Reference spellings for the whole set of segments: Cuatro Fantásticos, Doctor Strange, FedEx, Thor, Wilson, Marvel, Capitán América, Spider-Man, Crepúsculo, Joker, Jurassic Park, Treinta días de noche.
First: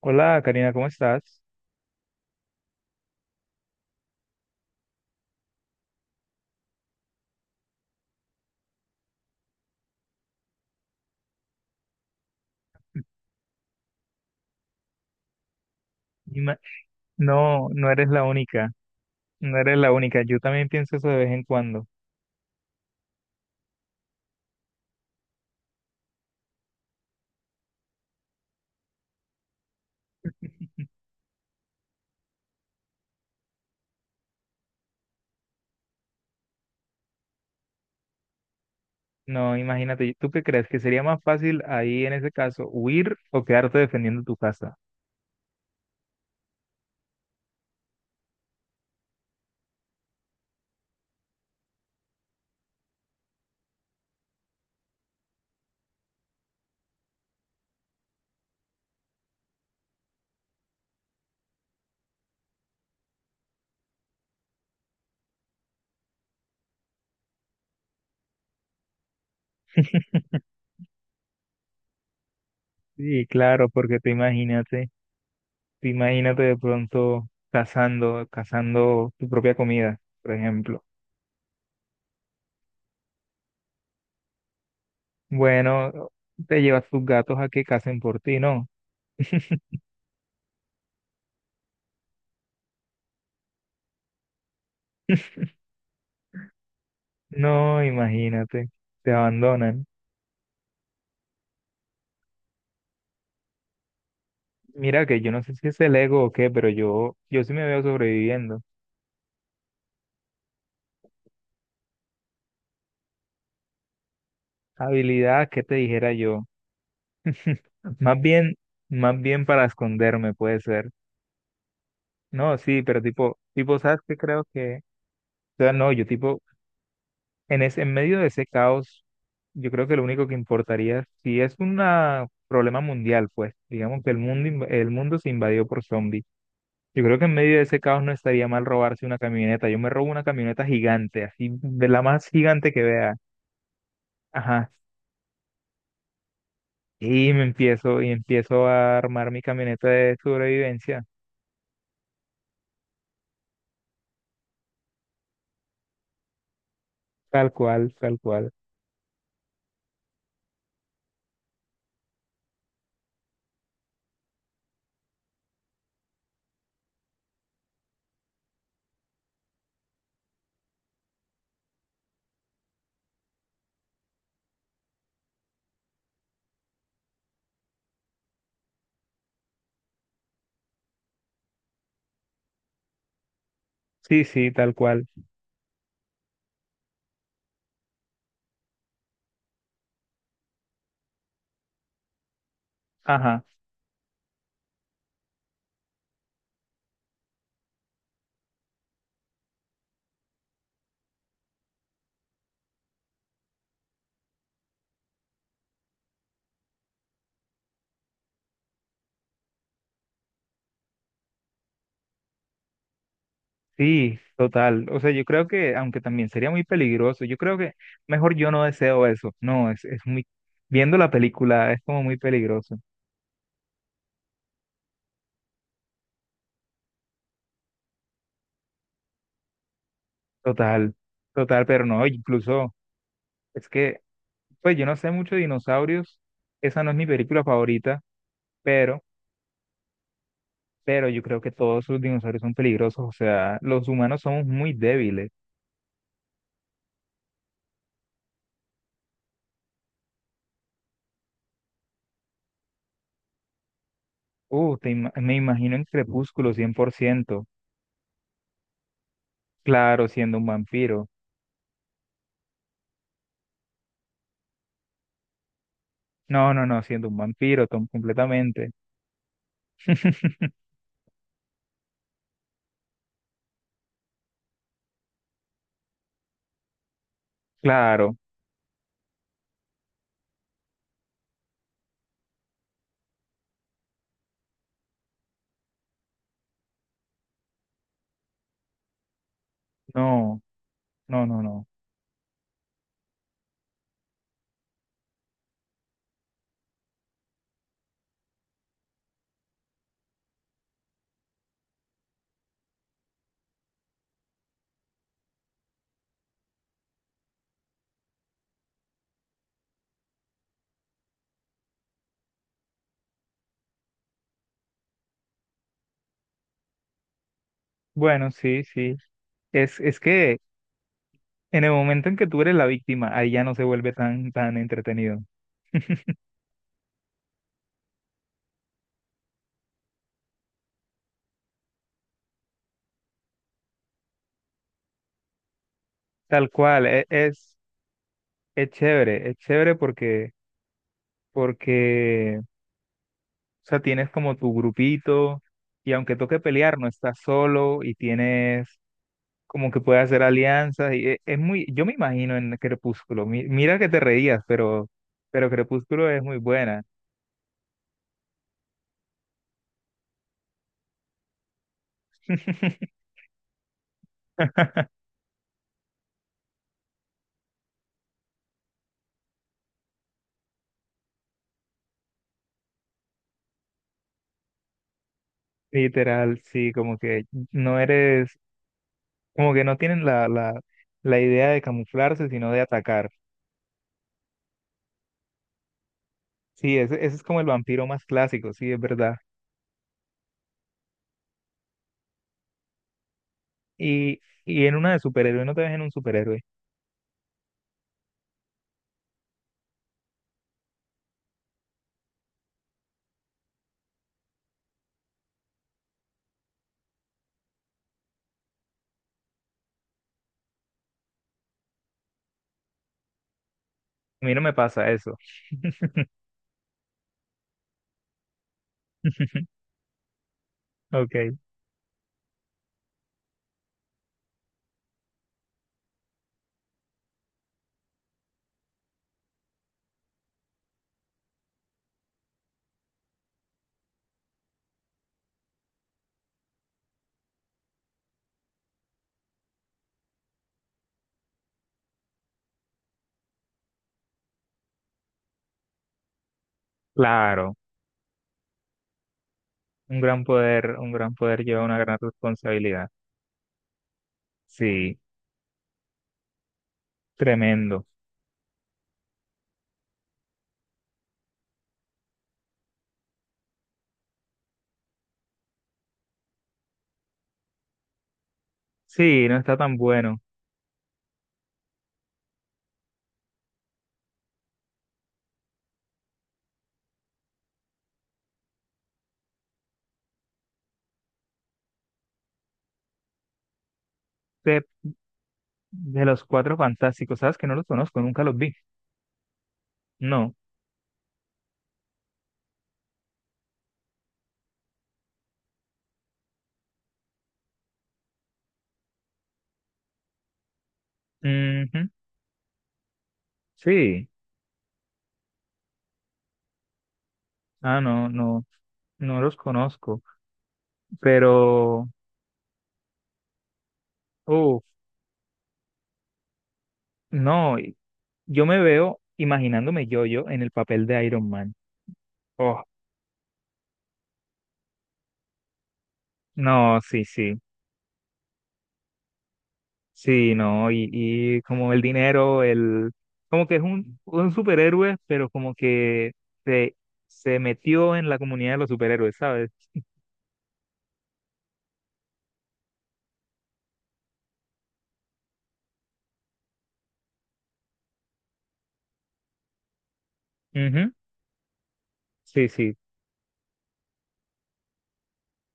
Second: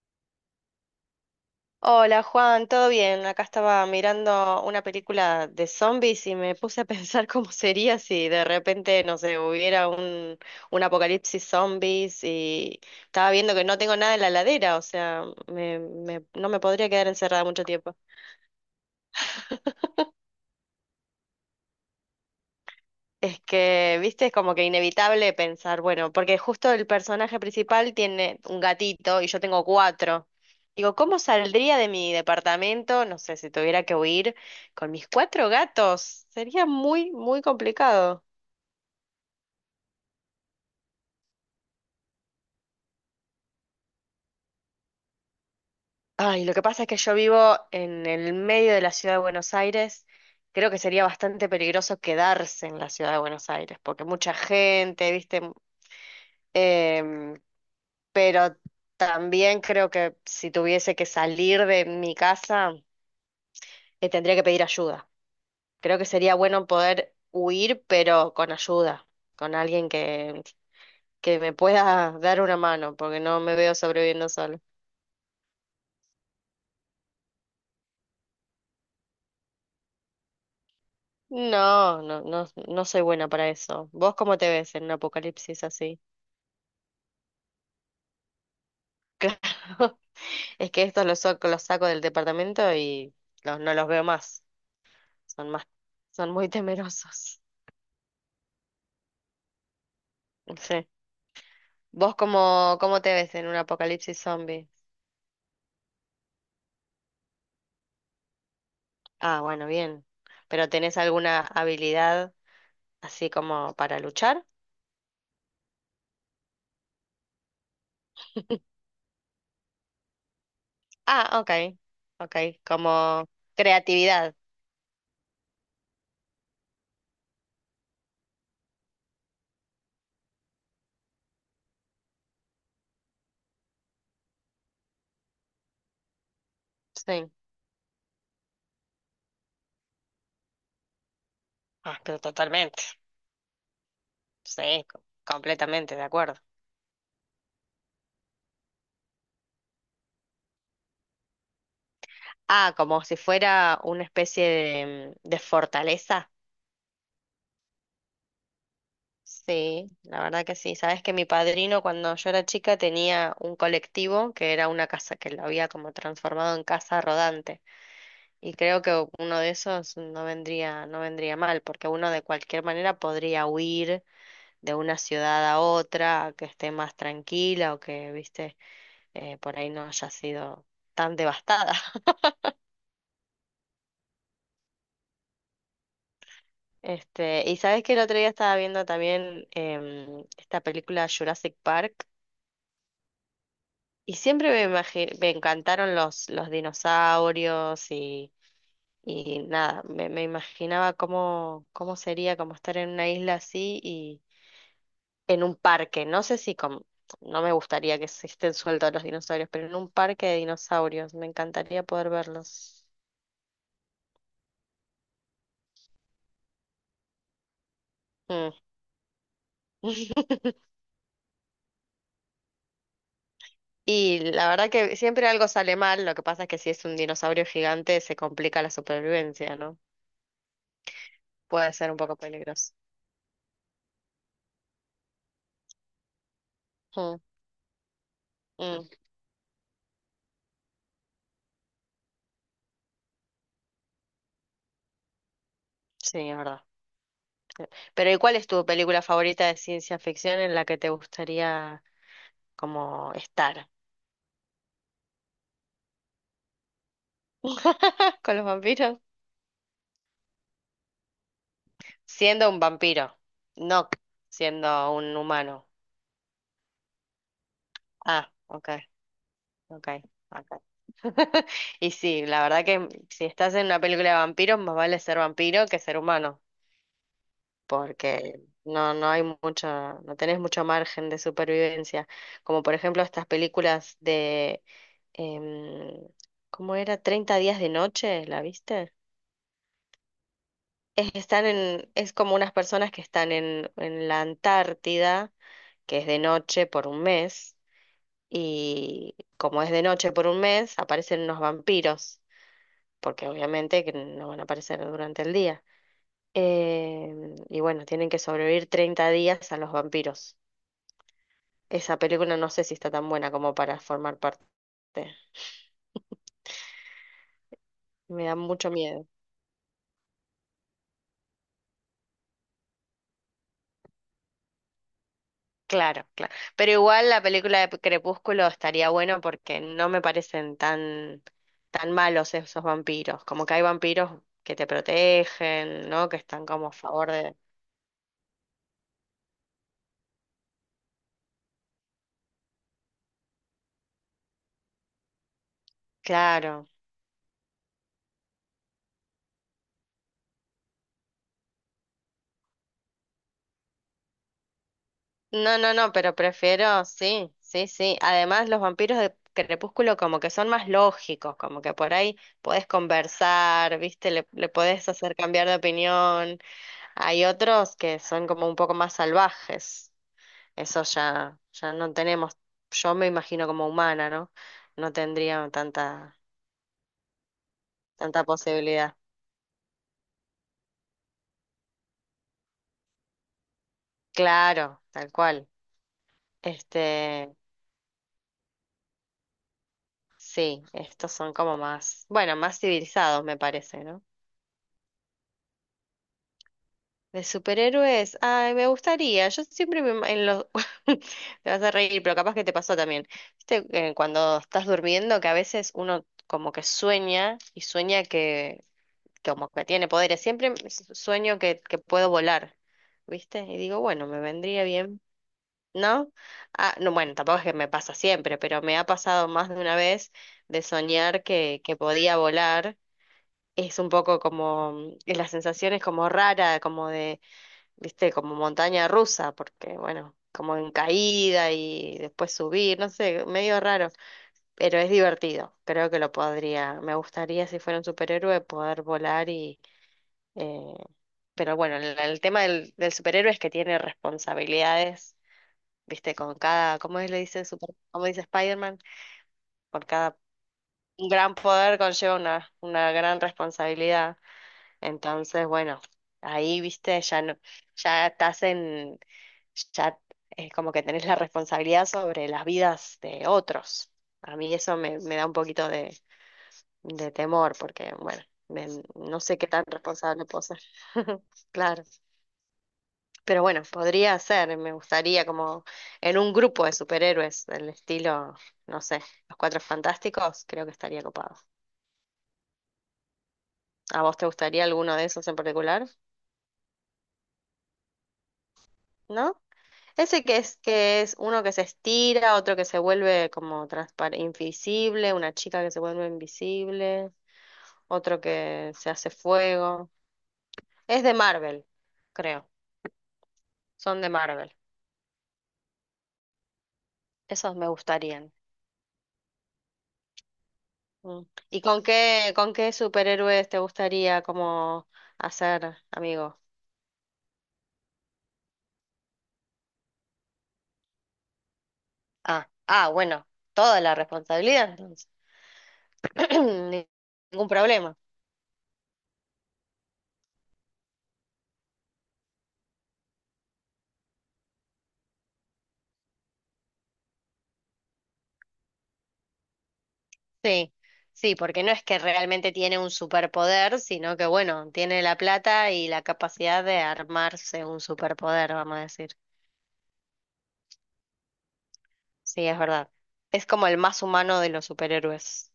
Hola, Karina, ¿cómo estás? Hola Juan, ¿todo bien? Acá estaba mirando una película de zombies y me puse a pensar cómo sería si de repente, no sé, hubiera un apocalipsis zombies y estaba viendo que no tengo nada en la heladera, o sea, no Ima- me podría quedar encerrada mucho No, no tiempo. eres la única, no eres la única. Yo también pienso eso de vez en cuando. Es que, viste, es como que inevitable pensar, bueno, porque justo el personaje principal tiene un gatito y yo tengo cuatro. Digo, ¿cómo saldría de mi departamento? No sé, si tuviera que huir con mis cuatro gatos. Sería muy, muy complicado. No, imagínate, ¿tú qué crees? ¿Que sería más fácil ahí en ese caso huir o quedarte defendiendo tu casa? Ay, lo que pasa es que yo vivo en el medio de la ciudad de Buenos Aires. Creo que sería bastante peligroso quedarse en la ciudad de Buenos Aires, porque mucha gente, viste, em, pero también creo que si tuviese que salir de mi casa, tendría que pedir ayuda. Creo que sería bueno poder huir, pero con ayuda, con alguien que me pueda dar una mano, porque Sí, no me claro, veo porque sobreviviendo solo. Te imagínate de pronto cazando, cazando tu propia comida, por ejemplo. No, no, no, no soy buena para eso. ¿Vos cómo te ves en un apocalipsis Bueno, así? te llevas tus gatos a que cacen por ti, ¿no? Claro, es que estos los saco del departamento y los, no los veo más. Son más, son muy temerosos. No, imagínate, te abandonan. Sí. ¿Vos cómo, cómo te ves en un apocalipsis zombie? Mira que yo no sé si es el ego o qué, pero yo sí me veo sobreviviendo. Ah, bueno, bien. ¿Pero tenés alguna habilidad así como para luchar? Habilidad, ¿qué te dijera yo? Más bien, más bien para esconderme puede ser. Ah, ok. Ok, No, sí, pero como tipo, ¿sabes qué creatividad. creo que? O sea, no, yo tipo, en ese, en medio de ese caos, yo creo que lo único que importaría, si es un problema mundial, pues, digamos que el mundo, el mundo se invadió por zombies. Yo creo que Sí. en medio de ese caos no estaría mal robarse una camioneta. Yo me robo una camioneta gigante, así, de Ah, la pero más gigante que totalmente. vea. Ajá. Sí, completamente de acuerdo. Y empiezo a armar mi camioneta de sobrevivencia, Ah, como si fuera una especie de fortaleza. tal cual, tal cual. Sí, la verdad que sí. Sabes que mi padrino cuando yo era chica tenía un colectivo que era una casa que lo había como transformado en casa rodante. Y creo que uno de esos no vendría mal, porque uno de cualquier manera podría huir de una ciudad a otra, a que esté más tranquila o que, viste, por ahí no haya sido tan devastada. Sí, sí, tal cual. Este, y sabes que el otro día estaba viendo también esta película Jurassic Park Ajá, y siempre me encantaron los dinosaurios y nada, me imaginaba cómo, cómo sería como estar en una isla así en un parque, no sé si con, no me gustaría que se estén sueltos los dinosaurios, pero en un parque de dinosaurios, me encantaría poder verlos. sí, total. O sea, yo creo que, aunque también sería muy peligroso, yo creo que mejor yo Mm. no deseo eso. No, es muy, viendo la película es como muy peligroso. Y la verdad que siempre algo sale mal, lo que pasa es que si es un dinosaurio gigante se complica la supervivencia, ¿no? Total, total, Puede pero ser un no, poco peligroso. incluso, es que, pues yo no sé mucho de dinosaurios, esa no es mi Mm, película favorita, mm, pero, pero yo creo que todos los dinosaurios son peligrosos, o sea, los humanos somos muy débiles. sí, es verdad. Pero ¿y cuál es tu película favorita de ciencia ficción en la que te gustaría como estar? Me imagino en Crepúsculo 100%. ¿Con los vampiros? Claro, siendo un vampiro. Siendo un vampiro, no siendo un humano. No, no, no, siendo un vampiro, Ah, ok, completamente. ok, ok. Y sí, la verdad que si estás en una película de vampiros, más vale ser vampiro que ser humano, Claro, porque no, no hay mucho, no tenés mucho margen de supervivencia. Como por ejemplo estas películas de, em, ¿cómo era? 30 días de noche, ¿la viste? no, Es, no, no, están no. en, es como unas personas que están en la Antártida, que es de noche por un mes y como es de noche por un mes, aparecen unos vampiros, porque obviamente que no van a aparecer durante el día. Y bueno, tienen que sobrevivir 30 días a los vampiros. Esa película no sé si está tan buena como para formar parte. Me Bueno, da sí, mucho sí. miedo. Es que en el momento en que tú eres la víctima, ahí ya no se vuelve tan, tan entretenido. Claro, claro. Pero igual la película de Crepúsculo estaría bueno porque no me parecen tan, tan malos esos vampiros. Como que hay vampiros que te protegen, ¿no? Que están Tal como a cual, favor de... es chévere, es chévere porque, porque, o sea, tienes como tu grupito y aunque toque Claro. pelear, no estás solo y tienes como que puede hacer alianzas y es muy, yo me imagino en Crepúsculo, mira que te reías, pero No, no, no, Crepúsculo pero es muy buena. prefiero, sí, sí, sí. Además, los vampiros de Crepúsculo como que son más lógicos, como que por ahí podés conversar, ¿viste? Le podés hacer cambiar de opinión. Hay otros que son como un poco más salvajes. Eso ya, ya no tenemos, yo me imagino como humana, ¿no? No tendría tanta, Literal, sí, como que no tanta eres, posibilidad. como que no tienen la idea de camuflarse, sino de atacar. Claro, tal cual. Sí, ese es Este, como el vampiro más clásico, sí, es verdad. sí, estos son como más, bueno, más civilizados, me parece, ¿no? Y, y en una de superhéroe, no te ves en un superhéroe. De superhéroes. Ay, me gustaría. Yo siempre me... ima- En los... Te vas a reír, pero capaz que te pasó también. Viste, que cuando estás durmiendo, que a veces uno como que sueña y sueña que como que tiene poderes. Siempre sueño que puedo volar, ¿viste? Y digo, bueno, me A mí no me vendría pasa bien, eso. ¿no? Ah, no, bueno, tampoco es que me pasa siempre, pero me ha pasado más de una vez de soñar Ok, que podía volar. Es un poco como, la sensación es como rara, como de viste, como montaña rusa, porque bueno, como en caída y después subir, no sé, medio raro, pero es divertido. Creo que lo podría, me gustaría si fuera un superhéroe poder volar y... eh, pero bueno, el tema del, del superhéroe es que tiene responsabilidades, viste, con cada, ¿cómo es, le dice claro. super, cómo dice Spider-Man? Por cada Un un gran gran poder lleva una poder gran conlleva responsabilidad. una gran responsabilidad. Sí, Entonces, bueno, ahí, viste, ya no, tremendo. ya estás en, ya es como que tenés la responsabilidad sobre las vidas de otros. A mí eso me, me da un poquito de temor, porque, bueno, me- no Sí, no sé qué está tan tan bueno. responsable puedo ser. Claro, pero bueno, podría ser, me gustaría como en un grupo de superhéroes del estilo, no sé, los Cuatro Fantásticos, creo que estaría copado. ¿A vos te De, gustaría alguno de esos en particular? de los cuatro fantásticos, ¿sabes que no los conozco? Nunca los vi. ¿No? Ese No. Que es uno que se estira, otro que se vuelve como transparente, invisible, una chica que se vuelve invisible, otro que se hace fuego. Es de Marvel, Ujú. creo. Son Sí. de Marvel. Esos me Ah, no, gustarían. no, no los conozco. Mm. ¿Y Pero, con qué superhéroes te gustaría uff, como hacer amigo? no, yo me veo imaginándome yo-yo en el papel de Iron Man. Ah, Oh, ah, bueno, toda la responsabilidad entonces. no, sí, sí. Ningún problema. Sí, no, y como el dinero, el, como que es un superhéroe, pero como que se, se metió en la comunidad de los superhéroes, ¿sabes? Sí, sí, porque no es que realmente tiene un superpoder, sino que bueno, tiene la plata y la capacidad de armarse un superpoder, vamos a decir. Ujú. Sí, Sí, es sí. verdad. Es como el más humano de los superhéroes,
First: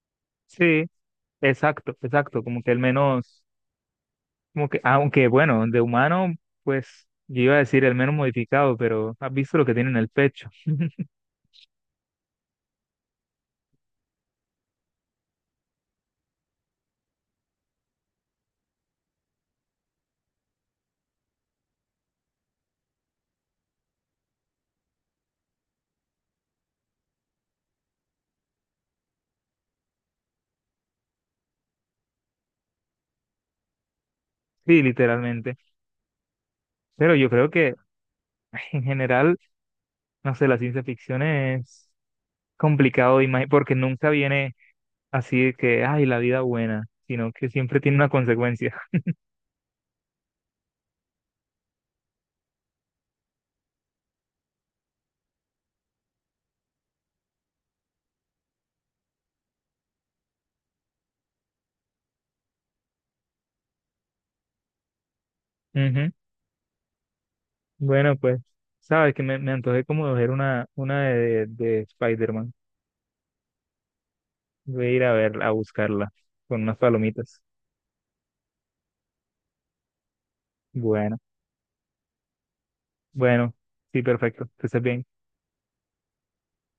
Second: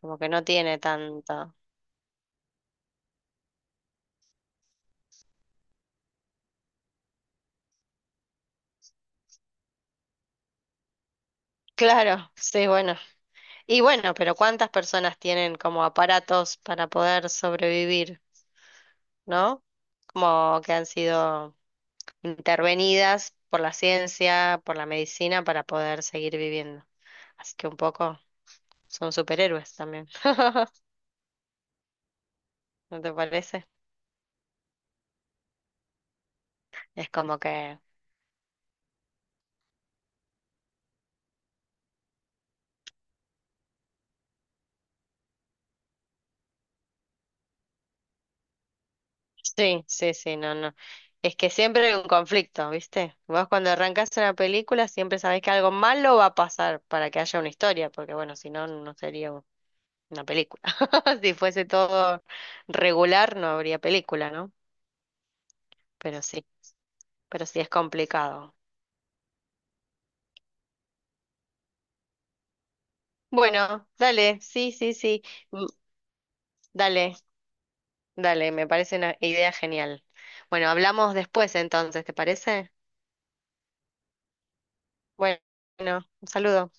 como que no tiene Sí, tanto. exacto, exacto, como que el menos, como que, aunque bueno, de humano, pues yo iba a decir el menos modificado, pero has visto lo que tiene en el pecho, Claro, sí, bueno. Y bueno, pero ¿cuántas personas tienen como aparatos para poder sobrevivir, ¿no? Como que han sido intervenidas por la ciencia, por la medicina, para poder seguir viviendo. Así que un poco... Son superhéroes también. ¿No te parece? sí, literalmente. Es Pero yo como creo que que... en general, no sé, la ciencia ficción es complicado de porque nunca viene así de que, ay, la vida buena, sino que siempre tiene una consecuencia. Sí, sí, sí, no, no. Es que siempre hay un conflicto, ¿viste? Vos cuando arrancás una película siempre sabés que algo malo va a pasar para que haya una historia, porque bueno, si no, una película. Si fuese todo regular, no habría película, ¿no? Ujú. Pero sí, pero sí es Bueno, pues, complicado. sabes que me antojé como de ver una de Spider-Man. Bueno, dale, sí, Voy a sí, ir a sí. verla, a Mm. buscarla con unas Dale, palomitas. dale, me parece una idea genial. Bueno, hablamos Bueno. después entonces, ¿te parece? Bueno, sí, perfecto. Que estés bien. Bueno, un saludo.